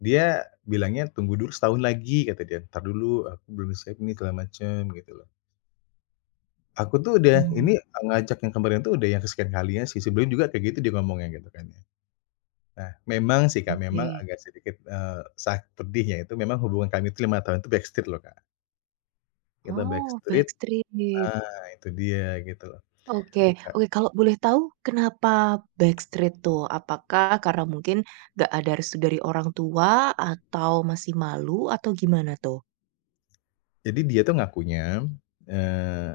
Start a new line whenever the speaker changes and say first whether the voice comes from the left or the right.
left: Dia bilangnya, "Tunggu dulu setahun lagi," kata dia, "entar dulu, aku belum siap nih segala macem." Gitu loh. Aku tuh udah
right: Oh.
left: ini, eee, ngajak yang kemarin tuh udah yang kesekian kalinya sih. Sebelum juga kayak gitu, dia ngomongnya gitu kan ya. Nah memang sih, Kak, memang
right: Oke.
left: agak sedikit, eee, sa pedihnya itu memang hubungan kami itu 5 tahun tuh backstreet loh, Kak. Kita
right: Oh,
left: backstreet
right: backstreet.
left: nah, itu dia gitu loh.
right: Oke
left: E
right: oke. Kalau boleh tahu kenapa backstreet tuh? Apakah karena mungkin enggak ada restu dari orang tua? Atau masih malu? Atau gimana tuh?
left: Jadi dia tuh ngakunya, eee,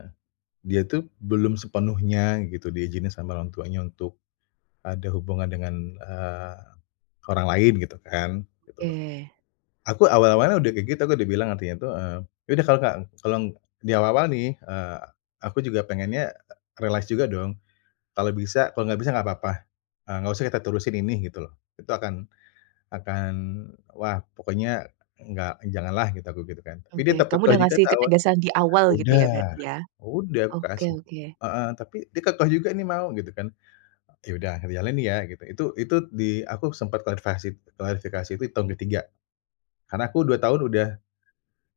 left: dia tuh belum sepenuhnya gitu di izinin sama orang tuanya untuk ada hubungan dengan, eee, orang lain gitu kan, gitu loh.
right: Oke.
left: Aku awal-awalnya udah kayak gitu, aku udah bilang artinya tuh, eee, "Iya udah kalau enggak, eee, kalau eng" di awal-awal nih, eee, aku juga pengennya, realize juga dong, "Kalau bisa, kalau enggak bisa enggak apa-apa, eee, enggak usah kita terusin ini," Gitu loh. "itu akan akan" wah pokoknya, "enggak eng janganlah gitu." Aku gitu kan, tapi dia
right: Oke.
left: tetep
right: Kamu
left: kekeh
right: udah
left: juga
right: ngasih
left: tahu
right: ketegasan di awal gitu ya berarti
left: udah,
right: ya?
left: udah aku
right: Oke
left: kasih
right: oke.
left: heeh, tapi dia kekeh juga nih mau gitu kan. "Iya udah sambil jalan nih ya." Gitu, itu itu di aku sempat klarfikasi d klarifikasi itu di tahun ke-3 karena aku 2 tahun udah,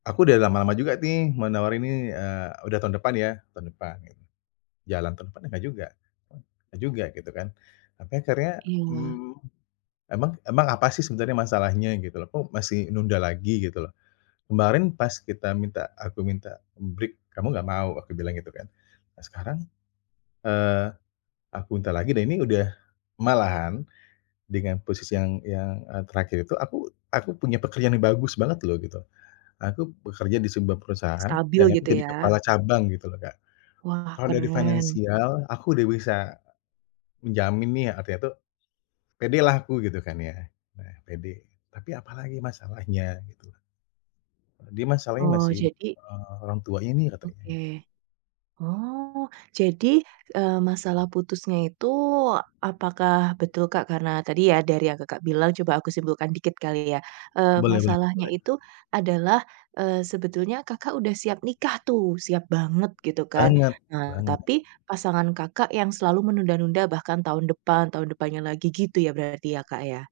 left: "Aku udah lama-lama juga nih, mau nawarin ini nih, eee, udah tahun depan ya, tahun depan." Gitu. Jalan tahun depannya enggak juga enggak juga gitu kan. Sampai akhirnya,
right: Iya.
left: mmm, "Emang emang apa sih sebenarnya masalahnya? Gitu loh. Kok masih nunda lagi? Gitu loh. Kemarin pas kita minta aku minta break, kamu enggak mau," aku bilang gitu kan. Nah sekarang, eee, aku minta lagi dan ini udah malahan dengan posisi yang yang, eee, terakhir itu aku aku punya pekerjaan yang bagus banget loh gitu. Aku bekerja di sebuah perusahaan
right: Stabil
left: dan aku
right: gitu
left: jadi
right: ya?
left: kepala cabang gitu loh, Kak.
right: Wah,
left: Kalau dari
right: keren.
left: finansial aku udah bisa menjamin nih, artinya tuh pedelah aku gitu kan ya, nah pede, tapi apa lagi masalahnya, gitu loh. Dia masalahnya
right: Oh,
left: masih,
right: jadi
left: eee, "Orang tuanya ni," katanya
right: Oke.
left: gitu.
right: Oh, jadi, eee, masalah putusnya itu apakah betul, Kak, karena tadi ya, dari yang Kakak bilang, coba aku simpulkan dikit kali ya, eee,
left: Boleh boleh
right: masalahnya
left: boleh.
right: itu adalah, eee, sebetulnya Kakak udah siap nikah tuh, siap banget gitu kan,
left: Banget
right: nah,
left: banget.
right: tapi pasangan Kakak yang selalu menunda-nunda bahkan tahun depan, tahun depannya lagi gitu ya berarti ya, Kak, ya?